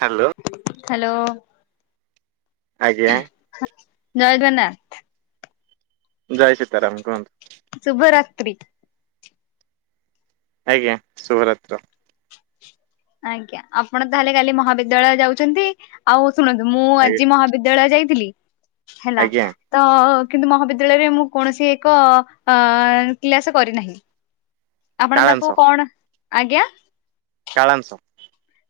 Hello. Hello. ଆଜ୍ଞା। ନୟନନ୍ନାଥ। ଜୟ ସୀତାରାମ କୁହନ୍ତୁ। ଶୁଭ ରାତ୍ରି। ଆଜ୍ଞା ଶୁଭରାତ୍ର। ଆଜ୍ଞା ଆପଣ ତାହେଲେ କାଲି ମହାବିଦ୍ୟାଳୟ ଯାଉଛନ୍ତି। ଆଉ ଶୁଣନ୍ତୁ ମୁଁ ଆଜ୍ଞା ଆଜି ମହାବିଦ୍ୟାଳୟ ଯାଇଥିଲି ହେଲା। ଆଜ୍ଞା ତ କିନ୍ତୁ ମହାବିଦ୍ୟାଳୟରେ ମୁଁ କୌଣସି ଏକ ଅ କ୍ଳାସ କରିନାହିଁ। ଆପଣ ତାକୁ କାଳାଂଶ କଣ ଆଜ୍ଞା। କାଳାଂସ।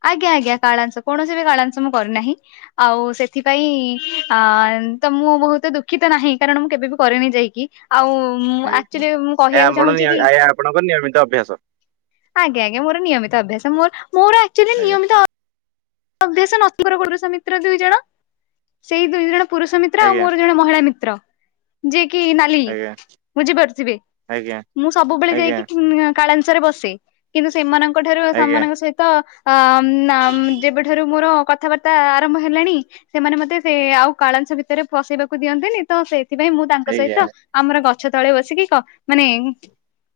ଆଜ୍ଞା ଆଜ୍ଞା କାଳାଂଶ କୌଣସି ବି କାଳାଂଶ ମୁଁ କରିନାହିଁ। ଆଉ ସେଥିପାଇଁ ଅ୍ଆ ତ ମୁଁ ବହୁତ ଦୁଃଖୀିତ ନାହିଁ କାରଣ ମୁଁ କେବେ ବି କରେନି ଯାଇକି। ଆଉ ମୁଁ ଆଜ୍ଞା ଆକ୍ଚୁୋଲି ମୁଁ ଏହା କହିବାକୁ ଆପଣ ଚାହୁଁଚି କି ଏହା ଆପଣଙ୍କର ନିୟମିତ ଅଭ୍ୟାସ ଆଜ୍ଞା ଆଜ୍ଞା ମୋର ନିୟମିତ ଅଭ୍ୟାସ ମୋର ମୋର ଆକ୍ଚୋଲି ଆଜ୍ଞା ନିୟମିତ ଅ ଅଭ୍ୟାସ [unintelligible] ପୁରୁଷ ମିତ୍ର ଦୁଇ ଜଣ ସେଇ ଦୁଇ ଜଣ ପୁରୁଷ ମିତ୍ର ଆଉ ଆଜ୍ଞା ମୋର ଜଣେ ମହିଳା ମିତ୍ର ଯିଏକି ନା ଲି ଆଜ୍ଞା ବୁଝିପାରୁଥିବେ ଆଜ୍ଞା ମୁଁ ସବୁବେଳେ ଆଜ୍ଞା ଯାଇକି ଇଁ କାଳାଂସରେ ବସେ। କିନ୍ତୁ ସେମାନଙ୍କ ଠାରୁ ଆଜ୍ଞା ସେମାନଙ୍କ ସହିତ ଅମ ନାମ ଯେବେଠାରୁ ମୋର କଥାବାର୍ତ୍ତା ଆରମ୍ଭ ହେଲାଣି। ସେମାନେ ମତେ ସେ ଆଉ କାଳାଂସ ଭିତରେ ପସେଇବାକୁ ଦିଅନ୍ତିନି ତ ସେଇଥିପାଇଁ ମୁଁ ତାଙ୍କ ଆଜ୍ଞା ସହିତ ଆମର ଗଛ ତଳେ ବସିକି କ ମାନେ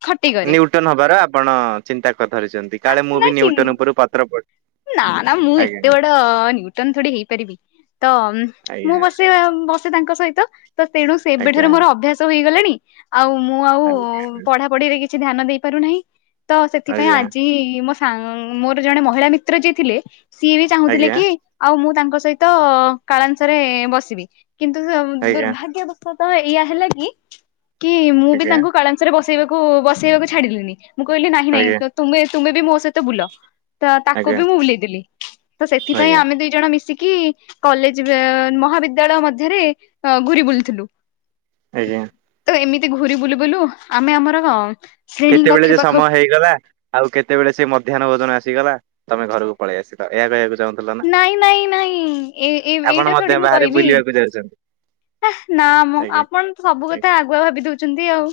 ଖଟି କରେ ନ୍ୟୁଟନ ହବାର ଆପଣ ଚିନ୍ତା କରି ଧରିଚନ୍ତି କାଳେ ମୁଁ ବି ନାଇଁ ନ୍ୟୁଟନ ଉପରୁ ପତ୍ର ପ ନା ନା ମୁଁ ଏତେ ଆଜ୍ଞା ବଡ ନ୍ୟୁଟନ ଥୋଡି ହେଇପାରିବି ତ ମୁଁ ଆଜ୍ଞା ବସେ ବ ତାଙ୍କ ସହିତ ତ ତେଣୁ ଆଜ୍ଞା ସେବେଠାରୁ ମୋର ଅଭ୍ୟାସ ହେଇଗଲାଣି ଆଉ ମୁଁ ଆଉ ଆଜ୍ଞା ଆଜ୍ଞା ପଢା ପଢିରେ କିଛି ଧ୍ୟାନ ଦେଇ ପାରୁନାହିଁ ତ ସେଥିପାଇଁ ଆଜ୍ଞା ଆଜି ମୋ ସା ମୋର ଜଣେ ମହିଳା ମି ତ୍ର ଯିଏ ଥିଲେ ସିଏ ବି ଚାହୁଁଥିଲେ ଆଜ୍ଞା କି ଆଉ ମୁଁ ତାଙ୍କ ସହିତ କାଳାଂତରେ ବସିବି କିନ୍ତୁ ଆଜ୍ଞା ଆଜ୍ଞା ଦୁର୍ଭାଗ୍ୟ ବସତ ଏଇଆ ହେଲା କି କି ମୁଁ ବି ଆଜ୍ଞା ତାଙ୍କୁ କାଳାଂତରେ ବସେଇବାକୁ ବସେଇବାକୁ ଛାଡିଲିିନି। ମୁଁ କଇଲି ନାହିଁ ନାହିଁ ତ ତମେ ତୁମେ ବି ମୋ ସହିତ ବୁଲ ତ କୋବି ମୁଁ ବୁଲେଇଦେଲି ତ ସେଥିପାଇଁ ଆଜ୍ଞା ଆମେ ଦି ଜଣ ମିସ ଚିକି କଲେଜ ବେ ମହାବିଦ୍ୟାଳୟ ମଧ୍ୟରେ ଘୁରି ବୁଲୁଥିଲୁ। ଆଜ୍ଞା। ତ ଏମିତି ଘୁୁରି ବୁଲୁ ବୁଲୁ ଆମେ ଆମର ଶ୍ରେଣୀ କେତେବେଳେ କକ୍ଷ ଯେ ସମୟ ପାଖକୁ ହେଇଗଲା ଆଉ କେତେବେଳେ ସେ ମଧ୍ୟାହ୍ନ ଭୋଜନ ଆସିଗଲା ତମେ ଘରକୁ ପଳେଇ ଆସିଲ ଏୟା କହିବାକୁ ଚାହୁଁ ଥୁଲନା ନାଇଁ ନାଇଁ ନାଇଁ ଏ ଏ [inaudible] ଏଇଟା ଆପଣ ମଧ୍ୟ ବାହାରେ ବୁଲିବାକୁ ଯାଉଛନ୍ତି। ହେ ନାଁ ମ ଆଜ୍ଞା ଆପଣତ ସବୁ ଆଜ୍ଞା କଥା ଆଗୁଆ ଭାବି ଦଉଛନ୍ତି ଆଉ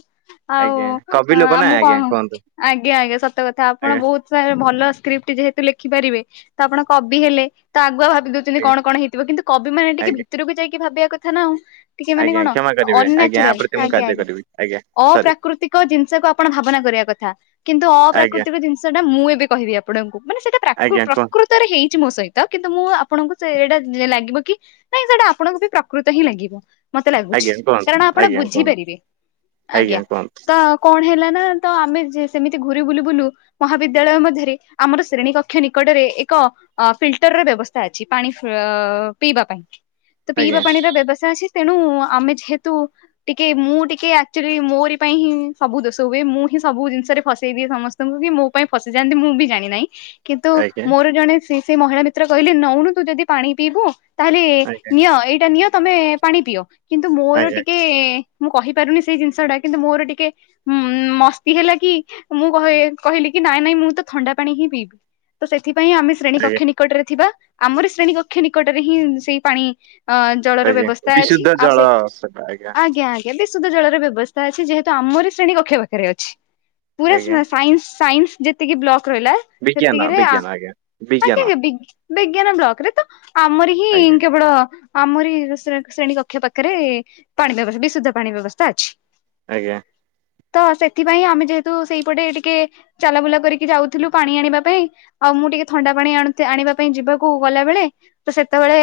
ଆଉ ଆଜ୍ଞା ଅଁ କବି ଲୋକ ନାଁ ନା ମୁଁ ଆଜ୍ଞା କଣ କୁହନ୍ତୁ ଆଜ୍ଞା ଆଜ୍ଞା ସତ କଥା ଆପଣ ଆଜ୍ଞା ବହୁତ [unintelligible] ଭଲ ସ୍କ୍ରିପ୍ଟ ଯେହେତୁ ଲେଖିପାରିବେ ତ ଆପଣ କବି ହେଲେ ତ ଆଗୁଆ ଭାବିଦଉ ଆକ୍ଚୋଲି ଆଜ୍ଞା କଣ କଣ ହେଇଥିବ କିନ୍ତୁ କବି ମାନେ ଟିକେ ଆଜ୍ଞା ଭିତରକୁ ଯାଇକି ଭାବିବା କଥା ନା ଆଉ। ଟିକେ ମାନେ ଆଜ୍ଞା କଣ କ୍ଷମା କରିବେ ଆଜ୍ଞା ଆ ଅନ୍ୟାଚୁରାଲ ପ୍ରତି ମୁଁ ଆଜ୍ଞା କାର୍ଯ୍ୟ ଆଜ୍ଞା କରିବି ଆଜ୍ଞା ସରି ଅପ୍ରାକୃତିକ ଜିନିଷକୁ ଆପଣ ଭାବନା କରିବା କଥା। କିନ୍ତୁ ଆଜ୍ଞା ଅପ୍ରାକୃତିକ ଜିନିଷ ଟା ମୁଁ ଏବେ କହିବି ଆପଣଙ୍କୁ ମାନେ ସେଇଟା ପ୍ରାକୃ ଆଜ୍ଞା କୁହନ୍ତୁ ପ୍ରକୃତରେ ହେଇଛି ମୋ ସହିତ। କିନ୍ତୁ ମୁଁ ଆପଣଙ୍କୁ ସେ ଏଟା ଲାଗିବ କି ନାଇଁ ସେଇଟା ଆପଣଙ୍କୁ ବି ପ୍ରକୃତ ହିଁ ଲାଗିବ। ମତେ ଲାଗୁଛି ଆଜ୍ଞା କୁହନ୍ତୁ କାରଣ ଆପଣ ଆଜ୍ଞା କୁହନ୍ତୁ ବୁଝିପାରିବେ ଆଜ୍ଞା ତ କଣ ହେଲା ନା ତ ଆମେ ଯେ ସେମିତି ଘୁରି ବୁଲ ବୁଲୁ ମହାବିଦ୍ୟାଳୟ ମଧ୍ୟରେ ଆମର ଶ୍ରେଣୀ କକ୍ଷ ନିକଟରେ ଏକ ଅ ଫିଲ୍ଟର ର ବ୍ୟବସ୍ଥା ଅଛି ପାଣି ଫ୍ରି-ଅ-ପିଇବା ପାଇଁ ତ ଆଜ୍ଞା ପିଇବା ର ବ୍ୟବସ୍ଥା ଅଛି ତେଣୁ ଆମେ ଯେହେତୁ ଟିକେ ମୁଁ ଟିକେ ଆକ୍ଚୋଲି ମୋରି ପାଇଁ ହିଁ ସବୁ ଦୋଷ ହୁଏ ମୁଁ ହିଁ ସବୁ ଜିନିଷରେ ଫସେଇ ଦିଏ ସମ ତମେ ବି ମୋ ପାଇଁ ଫସିଯାଆନ୍ତି ମୁଁ ବି ଜାଣିନାହିଁ। କିନ୍ତୁ ଆଜ୍ଞା ମୋର ଜଣେ ସେ ସେ ମହିଳା ମିତ୍ର କହିଲେ ନଉନୁ ତୁ ଯଦି ପାଣି ପିଇବୁ ତାହେଲେ ଆଜ୍ଞା ନିଅ ଏଇଟା ନିଅ ତମେ ପାଣି ପିଅ କିନ୍ତୁ ମୋର ଆଜ୍ଞା ଟିକେ ମୁଁ କହିପାରୁନି ସେଇ ଜିନିଷଟା କିନ୍ତୁ ମୋର ଟିକେ ହୁଁ ମସ୍ତି ହେଲା କି ମୁଁ କହେ କହିଲି କି ନାଇଁ ନାଇଁ ମୁଁ ତ ଥଣ୍ଡା ପାଣି ହିଁ ପିଇବି। ତ ସେଥିପାଇଁ ଆମେ ଶ୍ରେଣୀ ଆଜ୍ଞା କକ୍ଷ ନିକଟରେ ଥିବା ଆମରୀ ଶ୍ରେଣୀ କକ୍ଷ ନିକଟରେ ହିଁ ସେଇ ପାଣି ଅ ଜଳର ଆଜ୍ଞା ବ୍ୟବସ୍ଥା ଅଛି ବିଶୁଦ୍ଧ ଆଉ ଜଳ ସେ ସେବା ଆଜ୍ଞା ଆଜ୍ଞା। ଆଜିକାଲି ସୁଦ୍ଧ ଜଳର ବ୍ୟବସ୍ଥା ଅଛି ଯେହେତୁ ଆମରୀ ଶ୍ରେଣୀ କକ୍ଷ ପାଖରେ ଅଛି। ପୁରା ଆଜ୍ଞା ସା ସାଇନ୍ସ ସାଇନ୍ସ ଯେତିକି ବ୍ଲକ ରହିଲା ବିଜ୍ଞାନ ସେତିକିରେ ଆଁ ବିଜ୍ଞାନ ଆଜ୍ଞା ବିଜ୍ଞାନ ଆଜ୍ଞା ଆଜ୍ଞା ବିଗ୍ ବିଜ୍ଞାନ ବ୍ଲକରେ ତ ଆମର ହିଁ ଆଜ୍ଞା କେବଳ ଆମରି ଶ୍ରେଣୀ କକ୍ଷ ପାଖରେ ପାଣି ବ୍ୟବସ୍ଥା ବିଶୁଦ୍ଧ ପାଣି ବ୍ୟବସ୍ଥା ଅଛି। ଆଜ୍ଞା। ତ ସେଥିପାଇଁ ଆମେ ଯେହେତୁ ସେଇପଟେ ଟିକେ ଚାଲାବୁଲା କରିକି ଯାଉଥିଲୁ ପାଣି ଆଣିବା ପାଇଁ ଆଉ ମୁଁ ଟିକେ ଥଣ୍ଡା ପାଣି ଆ ଆଣିବା ପାଇଁ ଯିବାକୁ ଗଲାବେଳେ ତ ସେତେବେଳେ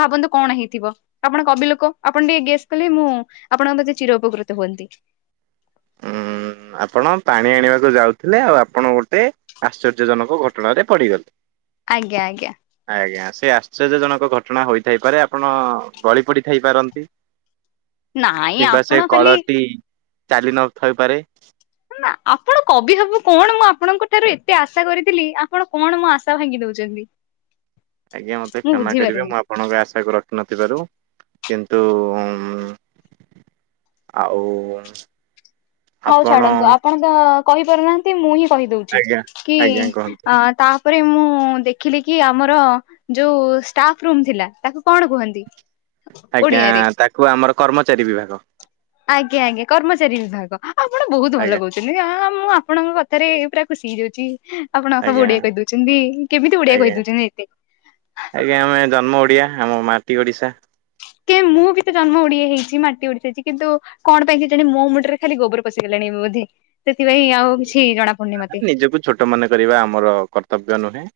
ଭାବନ୍ତୁ। କଣ ହେଇଥିବ ଆପଣ କବି ଲୋକ ଆପଣ ଟିକେ ଗେସ୍ କଲେ ମୁଁ ଆପଣଙ୍କ ପ୍ରତି ଚିର ଉପକୃତ ହୁଅନ୍ତି। ଉଁ ଆପଣ ପାଣି ଆଣିବାକୁ ଯାଉଥିଲେ ଆଉ ଆପଣ ଗୋଟେ ଆଶ୍ଚର୍ଯ୍ୟଜନକ ଘଟଣାରେ ପଡିଗଲେ। ଆଜ୍ଞା ଆଜ୍ଞା। ଆଜ୍ଞା ସେ ଆଶ୍ଚର୍ଯ୍ୟଜନକ ଘଟଣା ହୋଇଥାଇପାରେ ଆପଣ ଗଳି ହ ପଡ଼ିଥାଇପାରନ୍ତି। କିମ୍ବା ସେ କଳଟି ଚାଲି ନଥୋଇପାରେ। ନା ଆପଣ କବି ହବୁ କଣ ମୁଁ ଆପଣଙ୍କ ଠାରୁ ଏତେ ଆଶା କରିଥିଲି ଆପଣ କଣ ମୋ ଆଶା ଭାଙ୍ଗି ଦଉଛନ୍ତି। [inaudible] ଆଜ୍ଞା ମୋତେ ମୁଁ କ୍ଷମା କରିବେ ବୁଝିପାରୁନି। ମୁଁ ଆପଣଙ୍କ ଆଶାକୁ ରଖିନଥିବାରୁ କିନ୍ତୁ ଆଉ ହଉ ଆପଣ ଛାଡନ୍ତୁ ଆପଣ ତ କହିପାରୁନାହାନ୍ତି, ମୁଁ ହିଁ କହିଦଉଛି ଆଜ୍ଞା କି ଆଜ୍ଞା କୁହନ୍ତୁ ତା ପରେ ମୁଁ ଦେଖିଲି କି ଆମର ଯୋଉ ଷ୍ଟାଫ ରୁମ୍ ଥିଲା ତାକୁ କଣ କୁହନ୍ତି? ଆଜ୍ଞା, ଓଡିଆରେ? ତାକୁ ଆମର କର୍ମଚାରୀ ବିଭାଗ। ଆଜ୍ଞା ଆଜ୍ଞା, କର୍ମଚାରୀ ବିଭାଗ ଆପଣ ବହୁତ ଭଲ ଆଜ୍ଞା କହୁ ଚନ୍ତି, ଆଁ ମୁଁ ଆପଣଙ୍କ କଥାରେ ପୁରା ଖୁସି ହେଇଯାଉଚି। ଆପଣ ସବୁ ଆଜ୍ଞା ଓଡିଆ କହିଦଉଛନ୍ତି, କେମିତି ଓଡିଆ ଆଜ୍ଞା କହିଦଉଛନ୍ତି ଏତେ? ଆଜ୍ଞା ଆମେ ଜନ୍ମ ଓଡିଆ। ଆମ ମାଟି ଓଡ଼ିଶା। କେ ମୁଁ ବି ତ ଜନ୍ମ ଓଡିଆ ହେଇଛି ମାଟି ଉଡିଯାଇଛି କିନ୍ତୁ କଣ ପାଇଁ କେଜାଣି ମୋ ମୁଣ୍ଡରେ ଖାଲି ଗୋବର ପଶିଗଲାଣି ଏ ବୋଧେ ସେଥିପାଇଁ ଆଉ କିଛି ଜଣାପଡୁନି ମତେ। ଟ ମନେ କରିବା ଆମର କର୍ତ୍ତବ୍ୟ ନୁହେଁ।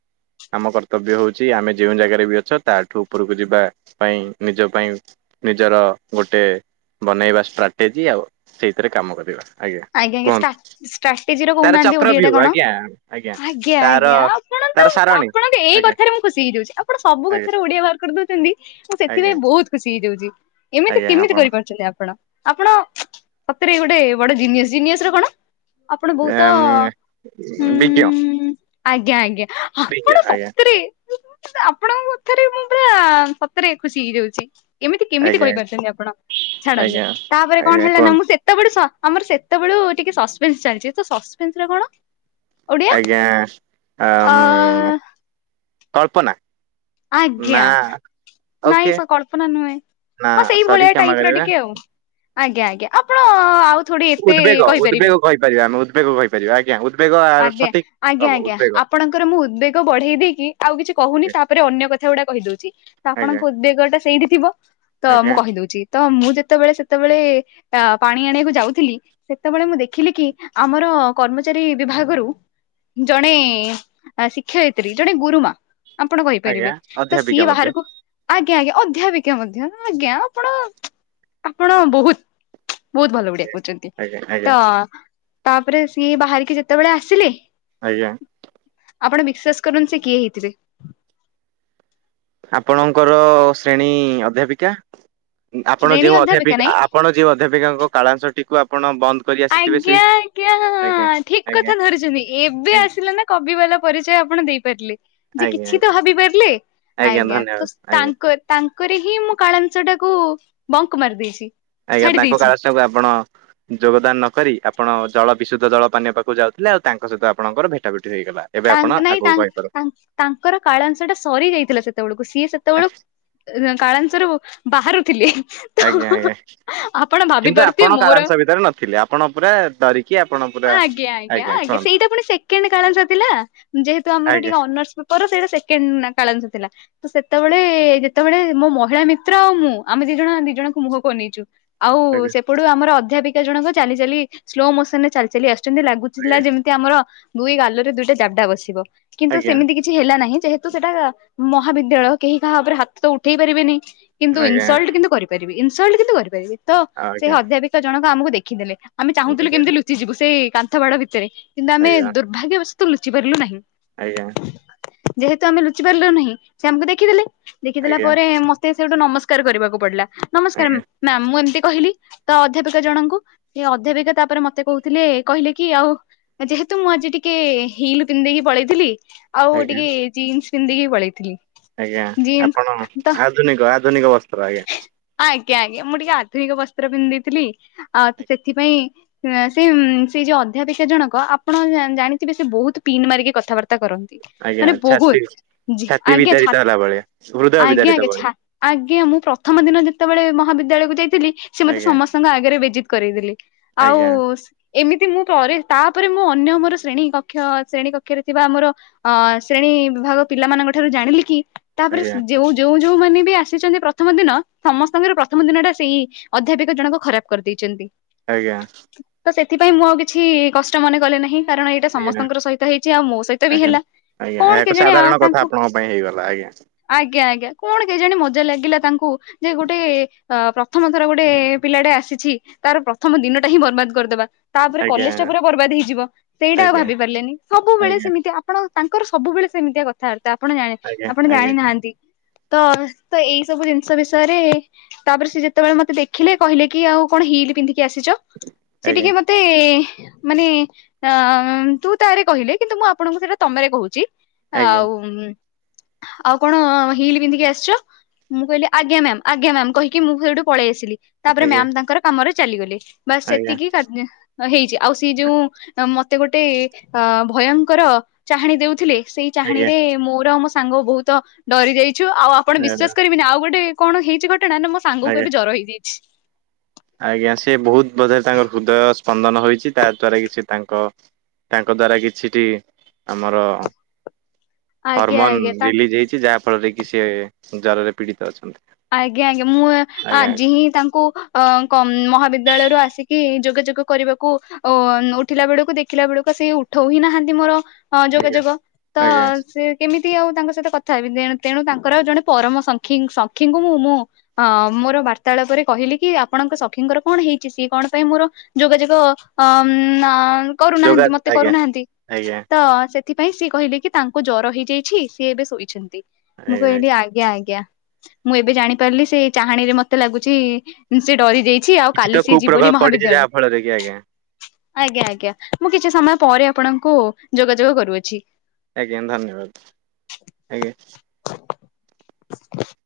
ଆମ କର୍ତ୍ତବ୍ୟ ହଉଛି ଆମେ ଯେଉଁ ଜାଗାରେ ବି ଅଛ ତାଠୁ ଉପରକୁ ଯିବା। ପାଇଁ ନିଜ ପାଇଁ ନିଜର ଗୋଟେ ବନେଇବା ଷ୍ଟ୍ରାଟେଜି ଆଉ ସେଇଥିରେ କାମ କରିବା। ଆଜ୍ଞା ଆଜ୍ଞା ଷ୍ଟା ଷ୍ଟ୍ରାଟେଜି ର ତାର କହୁନାହାନ୍ତି ଚକ୍ର ଓଡିଆ ଟା ଭ୍ୟୁ କଣ, ଆଜ୍ଞା ଆଜ୍ଞା ତାର ଆଜ୍ଞା ଆପଣ ତ ତାର ସାରଣୀ ଆପଣ ଏଇ ଆଜ୍ଞା କଥା ଥାରେ ମୁଁ ଖୁସି ହେଇଜାଉଛି ଆପଣ ସବୁ ଆଜ୍ଞା କଥାରେ ଓଡିଆ ବାହାର କରିଦଉଛନ୍ତି ମୁଁ ଆଜ୍ଞା ସେଥିପାଇଁ ବହୁତ ଖୁସି ହେଇଯାଉଚି। ଏମିତି ଆଜ୍ଞା କେମିତି ଆପଣ କରିପାରୁଛନ୍ତି ଆପଣ? ଆପଣ ସତରେ ଗୋଟେ ବଡ ଜିନିଅସ୍, ଜିନିଅସ ର କଣ? ଆପଣ ବହୁତ ହୁଁ, ଆଜ୍ଞା ଆଜ୍ଞା। ଆପଣ [unintelligible] ଆଇଁ ଆ। ସତରେ ଆପଣଙ୍କ କଥାରେ ମୁଁ ପୁରା ସତରେ ଖୁସି ହେଇଯାଉଛି। ଏମିତି କେମିତି ଆଜ୍ଞା କହିପାରୁଛନ୍ତି ଆପଣ, ଛାଡନ୍ତୁ ଆଜ୍ଞା ତାପରେ କଣ ଆଜ୍ଞା ହେଲା ନା କୁହନ୍ତୁ ମୁଁ ସେତେବେଳୁ ଆମର ସେତେବେଳୁ ଟିକେ ସସପେନ୍ସ ଚାଲିଛି, ତ ସସପେନ୍ସ ରେ କଣ? ଓଡିଆ ଆଜ୍ଞା, ଆ ଅ କଳ୍ପନା। ଆଜ୍ଞା। ନା ଓକେ ନାଇଁ ସେ କଳ୍ପନା ନୁହେଁ, ନା ହଁ ସେଇ ସରି ଭଳିଆ କ୍ଷମା ଟାଇପ ର କରିବେ ଟିକେ ଆଉ। ଆଜ୍ଞା ଆଜ୍ଞା, ଆପଣ ଆଉ ଥୋଡି ଏତେ ଉଦବେଗ କହିପାରିବେ। ଉଦବେଗ କହିପାରିବା ଆମେ ଉଦବେଗ କହିପାରିବା ଆଜ୍ଞା ଉଦବେଗ ଆ ଆଜ୍ଞା ସଠିକ ଆଜ୍ଞା ହବ ଆଜ୍ଞା ଉଦ୍ବେଗ ଆପଣଙ୍କର ମୁଁ ଉଦବେଗ ବଢେଇ ଦେଇକି ଆଉ କିଛି କହୁନି, ତାପରେ ଅନ୍ୟ କଥା ଗୁଡା କହିଦଉଛି, ତ ଆଜ୍ଞା ଆପଣଙ୍କ ଉଦବେଗ ଟା ସେଇଠି ଥିବ ତ ଆଜ୍ଞା ମୁଁ କହି ଦୋଉଚି, ତ ମୁଁ ଯେତେବେଳେ ସେତେବେଳେ ପାଣି ଆଣିବାକୁ ଯାଉଥିଲି ସେତେବେଳେ ମୁଁ ଦେଖିଲି କି ଆମର କର୍ମଚାରୀ ବିଭାଗରୁ ଜଣେ ଶିକ୍ଷୟତ୍ରୀ ଜଣେ ଗୁରୁମା ଆପଣ କହେ ପାରିବେ ଆଜ୍ଞା ତ ଅଧ୍ୟାପିକା ସିଏ ମଧ୍ୟ ବାହାରକୁ ଆଜ୍ଞା ଆଜ୍ଞା ଅଧ୍ୟାପିକା ମଧ୍ୟ, ଆଜ୍ଞା ଆପଣ ଆପଣ ବହୁତ ବହୁତ୍ ଭଲ ବିଡିଏ କରୁଛନ୍ତି ଆଜ୍ଞା ଆଜ୍ଞା ତା ତାପରେ ସିଏ ବାହାରିକି ଯେତବେଳେ ଆସିଲେ ଆଜ୍ଞା। ଆପଣ ବିିଶ୍ଵାସ କରୁନ୍ତୁ ସିଏ କିଏ ହେଇଥିବେ ଆପଣଙ୍କର ଶ୍ରେଣୀ ଅଧ୍ୟାପିକା? ଆପଣ ଶ୍ରେଣୀ ଯେଉଁ ଅଧ୍ୟାପିକା ନାଇଁ? ଆପ୍ ଆପଣ ଯେଉଁ ଅଧ୍ୟାପିକାଙ୍କ କାଳାଂଶଟି ତୋ ଆପଣ ବନ୍ଦ କରିଆ ଆଜ୍ଞା ଆଜ୍ଞା ଠିକ୍ ଆଜ୍ଞା କଥା ଧରିଛନ୍ତି। ଏବେ ଆସିଲା ନା କବି ବାଲା ପରିଚୟ ଆପଣ ଦେଇପାରିଲେ। ଯେ ଆଜ୍ଞା ଆଜ୍ଞା କିଛି ତ ଆଜ୍ଞା ଭାବି ପାରିଲେ ଆଜ୍ଞା ଧନ୍ୟବାଦ ତ ଆଜ୍ଞା ତାଙ୍କର ତାଙ୍କରି ହିଁ ମୁଁ କାଳାଂସ ଟାକୁ ବଙ୍କ୍ ମାରି ଦେଇଚି ଆଜ୍ଞା ତାଙ୍କ କାଳାଂଶ ଟାକୁ ଆପଣ ଯୋଗଦାନ ନକରି ଆପଣ ଜଳ ବିଶୁଦ୍ଧ ଜଳ ପାନୀୟ ପାଖକୁ ଯାଉଥିଲେ ଆଉ ତାଙ୍କ ସହିତ ଆପଣଙ୍କର ଭେଟା ଭେଟି ହୋଇଗଲା। ତାଙ୍କ୍ ନାଇଁ ତାଙ୍କ୍ ତାଙ୍କର ତାଙ୍କର କାଳଂସ ଟା ସରି ଯାଇଥିଲା ସେତବେଳକୁ ସିଏ ସେତବେଳକୁ ନା କାଳାଂସ ରୁ ବାହାରୁଥିଲି ହିଁ। ଆଜ୍ଞା ଆଜ୍ଞା କିନ୍ତୁ ପାରୁଥିବେ ଆପଣ ମୋର କାଳାଂଶ ଭିତରେ ନଥିଲେ ଆପଣ ପୁରା ଡରିକି ଆପଣପ ଆଜ୍ଞା ଆଜ୍ଞା ଆଜ୍ଞା ସେଇଟା ପୁଣି ସେକେଣ୍ଡ କାଳାଂସ ଥିଲା ଯେହେତୁ ଆମର ଆଜ୍ଞା ଟିକେ ଅନର୍ସ ପେ ପର ସେଇଟା ସେକେଣ୍ଡ ନା କାଳାଂଶ ଥିଲା। ତ ସେତେବେଳେ ଯେତେବେଳେ ମୋ ମହିଳା ମିତ୍ର ଆଉ ମୁଁ ଆମେ ଦି ଜଣ ଦି ଜଣଙ୍କୁ ମୁହଁକୁ ଅନେଇଛୁ। ଆଉ ସେପଡୁ ଆମର ଅଧ୍ୟାପିକା ଜଣକ ଚାଲି ଚାଲି ସ୍ଲୋ ମୋସନ ରେ ଚାଲି ଚାଲି ଆସୁ ଯେମିତି ଲାଗୁଥିଲା ଯେମିତି ଆମର ଦୁଇ ଗାଲରେ ଦୁଇଟା ଜାବଡା ବସିବ କିନ୍ତୁ ଆଜ୍ଞା ସେମିତି କି କିଛି ହେଲା ନାହିଁ ଯେହେତୁ ସେଟା ମହାବିଦ୍ୟାଳୟ କେହି କାହା ଉପରେ ହାତ ତ ଉଠେଇ ପାରିବେନି। କିନ୍ତୁ ଆଜ୍ଞା ଇନସଲ୍ଟ କିନ୍ତୁ କରିପାରିବି ଇନସଲ୍ଟ କିନ୍ତୁ କରିପାରିବି ତ ଆଜ୍ଞା ସେଇ ଅଧ୍ୟାପିକା ଜଣକ ଆମକୁ ଦେଖିଦେଲେ। ଆମେ ଆଜ୍ଞା ଚାହୁଁଥିଲୁ ଆଜ୍ଞା କେମିତି ଲୁଚିଯିବୁ ସେଇ କାନ୍ଥ ବାଡ ଭିତରେ କିନ୍ତୁ ଆମେ ଆଜ୍ଞା ଆଜ୍ଞା ଦୁର୍ଭାଗ୍ୟବଶତଃ ଲୁଚି ପାରିଲୁ ନାହିଁ। ଆଜ୍ଞା। ଯେହେତୁ ଆମେ ଲୁଚି ପାରିଲୁ ନାହିଁ ସେ ଆମକୁ ଦେଖିଦେଲେ ଦେଖିଦେଲା ପରେ ମତ୍ ତେ ସେଠୁ ନମସ୍କାର କରିବାକୁ ପଡିଲା ନମସ୍କାର ଉମ୍ ନା ମୁଁ ଏମିତି କହିଲି ତ ଅଧ୍ୟାପିକା ଜଣଙ୍କୁ ସେ ଅଧ୍ୟାପିକା ତାପରେ ମତ୍ ମତେ କହୁଥିଲେ କହିଲେ କି ଆଉ ଯେହେତୁ ମୁଁ ଆଜି ଟିକେ ହିଲ ପିନ୍ଧିଦେଇକି ପଳେଇଥିଲି ଆଉ ଆଜ୍ଞା ଆଜ୍ଞା ଟିକେ ଜିନ୍ସ ପିନ୍ଧିଦେଇକି ପଳେଇଥିଲି। ଆଜ୍ଞା ଜିନ୍ସ ଆପଣ ତ ଆଧୁନିକ ଆଧୁନିକ ବସ୍ତ୍ର ଆଜ୍ଞା। ଆଜ୍ଞା ଆଜ୍ଞା ମୁଁ ଟିକେ ଆଧୁନିକ ବସ୍ତ୍ର ପିନ୍ଧିଦେଇଥିଲି ଆଉ ତ ସେଥିପାଇଁ ଏ ଆଁ ସେଇ ସେଇ ଯୋଉ ଅଧ୍ୟାପିକା ଜଣକ ଆପଣ ଜାଣ ଜାଣିଥିବେ ସେ ବହୁତ ପିନ୍ ମାରିକି କଥାବାର୍ତ୍ତା କରନ୍ତି। ଆଜ୍ଞା ମାନେ ଛାତି ବହୁତ ଛାତି ଆଜ୍ଞା ବିଦାରିତ ଛା ହେଲା ଭଳିଆ ହୃଦୟ ଆଜ୍ଞା ବିଦାରିତ ଆଜ୍ଞା ଭଳି ଛା ଆଜ୍ଞା ମୁଁ ପ୍ରଥମ ଦିନ ଯେତେବେଳେ ମହାବିଦ୍ୟାଳୟକୁ ଯାଇଥିଲି ସିଏ ମତେ ଆଜ୍ଞା ସମସ୍ତଙ୍କ ଆଗରେ ବେଜିତ୍ କରେଇଦେଲେ। ଆଉ ଆଜ୍ଞା ଏମିତି ମୁଁ ପରେ ତାପରେ ମୁଁ ଅନ୍ୟ ମୋର ଶ୍ରେଣୀ କକ୍ଷ ଶ୍ରେଣୀ କକ୍ଷରେ ଥିବା ଆମର ଅଁ ଶ୍ରେଣୀ ବିଭାଗ ପିଲାମାନଙ୍କ ଠାରୁ ଜାଣିଲି କି ତାପରେ ଆଜ୍ଞା ଯୋଉ ଯୋଉଁ ଯୋଉଁ ମାନେ ବି ଆସିଚନ୍ତି ପ୍ରଥମ ଦିନ ସମସ୍ତଙ୍କର ପ୍ରଥମ ଦିନ ଟା ସେଇ ଅଧ୍ୟାପିକ ଜଣକ ଖରାପ କରିଦେଇଚନ୍ତି। ଆଜ୍ଞା। ତ ସେଥିପାଇଁ ମୁଁ ଆଉ କିଛି କଷ୍ଟ ମନେ କଲେ ନାହିଁ। କାରଣ ଏଇଟା ଆଜ୍ଞା ସମସ୍ତଙ୍କ ସହିତ ହେଇଚି ଆଉ ମୋ ସହିତ ବି ଆଜ୍ଞା। ହେଲା। ଆଜ୍ଞା କଣ ଏହା ଏକ କେଜାଣି ସାଧାରଣ କଥା ତାଙ୍କୁ ଆପଣଙ୍କ ପାଇଁ ହେଇଗଲା ଆଜ୍ଞା। ଆଜ୍ଞା ଆଜ୍ଞା କଣ କେଜାଣି ମଜା ଲାଗିଲା ତାଙ୍କୁ ଯେ ଗୋଟେ ଅ ପ୍ରଥମ ଥର ଗୋଟେ ପିଲାଟେ ଆସିଛି, ତାର ପ୍ରଥମ ଦିନଟା ହିଁ ବର୍ବାଦ କରିଦବା। ତା'ପରେ ଆଜ୍ଞା କଲେଜ ଟା ପୁରା ବର୍ବାଦ ହେଇଯିବ। ସେଇଟା ଆଉ ଆଜ୍ଞା ଭାବି ପାରିଲେନି। ସବୁବେଳେ ଆଜ୍ଞା। ସେମିତିଆ ଆପଣ ତାଙ୍କର ସବୁବେଳେ ସେମିତିଆ କଥାଆର୍ତ୍ତା ଆପଣ ଜାଣି, ଆଜ୍ଞା ଆପଣ ଆଜ୍ଞା ଜାଣିନାହାଁନ୍ତି। ତ, ତ ଏଇ ସବୁ ଜିନିଷ ବିଷୟରେ ତା'ପରେ ସେ ଯେତେବେଳେ ମତେ ଦେଖିଲେ, କହିଲେ କି ଆଉ କଣ ହିଲ୍ ପିନ୍ଧିକି ଆସିଛ? ସେ ଟିକେ ଆଜ୍ଞା ମତ୍ ତେ-ଏଁ ମାନେ, ଅଁ ତୁ ତା ରେ କହିଲେ, କିନ୍ତୁ ମୁଁ ଆପଣଙ୍କୁ ସେଇଟା ତମେ ରେ କହୁଛି। ଆଜ୍ଞା ଆଉ-ଉଁ ଆଉ, କଣ ହିଲ୍ ପିନ୍ଧିକି ଆସିଛ? ମୁଁ କହିଲି ଆଜ୍ଞା ମ୍ୟାମ୍, ଆଜ୍ଞା ମ୍ୟାମ୍, କହିକ ମୁଁ ସେଇଠୁ ପଳେଇ ଆସିଲି। ଆଜ୍ଞା ତା'ପରେ ଆଜ୍ଞା ମ୍ୟାମ୍ ତାଙ୍କର କାମରେ ଚାଲିଗଲେ। ବାସ୍ ସେତିକି କାଟ୍ ଜେଁ ହେଇଛି। ଆଉ, ସିଏ ଯୋଉଁ ମତେ ଗୋଟେ ଅଁ ଭୟଙ୍କର ଚାହାଣୀ ଦେଉଥିଲେ, ସେଇ ଆଜ୍ଞା ଚାହାଁଣୀରେ, ମୋର ଆଉ ମୋ ସାଙ୍ଗ ବହୁତ ଡରି ଯାଇଛୁ। ଆଉ ଆପଣ ବିଶ୍ଵାସ କରିବେନି, ଆଉ ଗୋଟେ କଣ ହେଇଛି ଘଟଣା? ନା, ମୋ ସାଙ୍ଗକୁ ଆଜ୍ଞା। ଏବେ ଜର ହେଇଚି। ଆଜ୍ଞା, ସେ ବହୁତ ବୋଧେ! ତାଙ୍କର ହୃଦୟ ସ୍ପନ୍ଦନ ହୋଇଛି, ତା ଦ୍ଵାରା କି ସେ ତାଙ୍କ ତାଙ୍କ ଦ୍ୱାରା କିଛିଟି, ଆମରଁ ଆଜ୍ଞା ହରମୋନ୍ ଆଜ୍ଞା ତା ରିଲିଜ୍ ହେଇଛି, ଯାହା ଫଳରେ କି ସିଏ ଜରରେ ପୀଡ଼ିତ ଅଛନ୍ତି। ଆଜ୍ଞା, ଆଜ୍ଞା, ମୁଁ ଆଜ୍ଞା ଆଜି ହିଁ ତାଙ୍କୁ ଅ କଂମ୍ ମହାବିଦ୍ୟାଳୟରୁ ଆସିକି, ଯୋଗାଯୋଗ କରିବାକୁ ଓ ଉଠିଲା ବେଳକୁ, ଦେଖିଲା ବେଳକୁ, ସେଇ ଉଠଉ ହିଁ ନାହାଁନ୍ତି ମୋର ହଁ, ଆଜ୍ଞା ଯୋଗାଯୋଗ। ତଁ ଆଜ୍ଞା ସେ କେମିତି ଆଉ ତାଙ୍କ ସହିତ କଥା ହେବି? ତେଣୁ, ତେଣୁ ତାଙ୍କର ଜଣେ ପରମ ସଖୀଂ ସଖୀଙ୍କୁ ମୁଁ, ମୁଁ ହଁ, ମୋର ବାର୍ତ୍ତାଳାପ ରେ କହିଲି କି ଆପଣଙ୍କ ସଖୀଙ୍କର କଣ ହେଇଛି? ସିଏ କଣ ପାଇଁ ମୋର ଯୋଗାଯୋଗ ଅମ୍ ନା ଯୋଗା କରୁନାହାଁନ୍ତି ମତେ ଆଜ୍ଞା କରୁନାହାଁନ୍ତି। ଆଜ୍ଞା। ତ ସେ ସେଥିପାଇଁ ସିଏ କହିଲେ କି, ତାଙ୍କ ଜ୍ୱର ହେଇଯାଇଛି, ସିଏ ଏବେ ଶୋଇଛନ୍ତି। ମୁଁ ଆଜ୍ଞା କହିଲି ଆଜ୍ଞା ଆଜ୍ଞା। ମୁଁ, ଏବେ ଜାଣିପାରିଲି, ସେ ଚାହାଁଣୀରେ ମତେ ଲାଗୁଛି, ସେ ଡରି ଯାଇ ଛି, ଆଉ କିଛି ତ କାଲି ସିଏ କୁପ୍ରଭାବ ଯିବନି ପଡିଛି ମହାବିଦ୍ୟାଳୟ। ଯାହା ଫଳରେ କି ଆଜ୍ଞା ଆଜ୍ଞା ଆଜ୍ଞା, ମୁଁ କିଛି ସମୟ ପରେ ଆପଣଙ୍କୁ ଯୋଗାଯୋଗ କରୁଅଛି। ଆଜ୍ଞା, ଧନ୍ୟବାଦ। ଆଜ୍ଞା। [inaudible]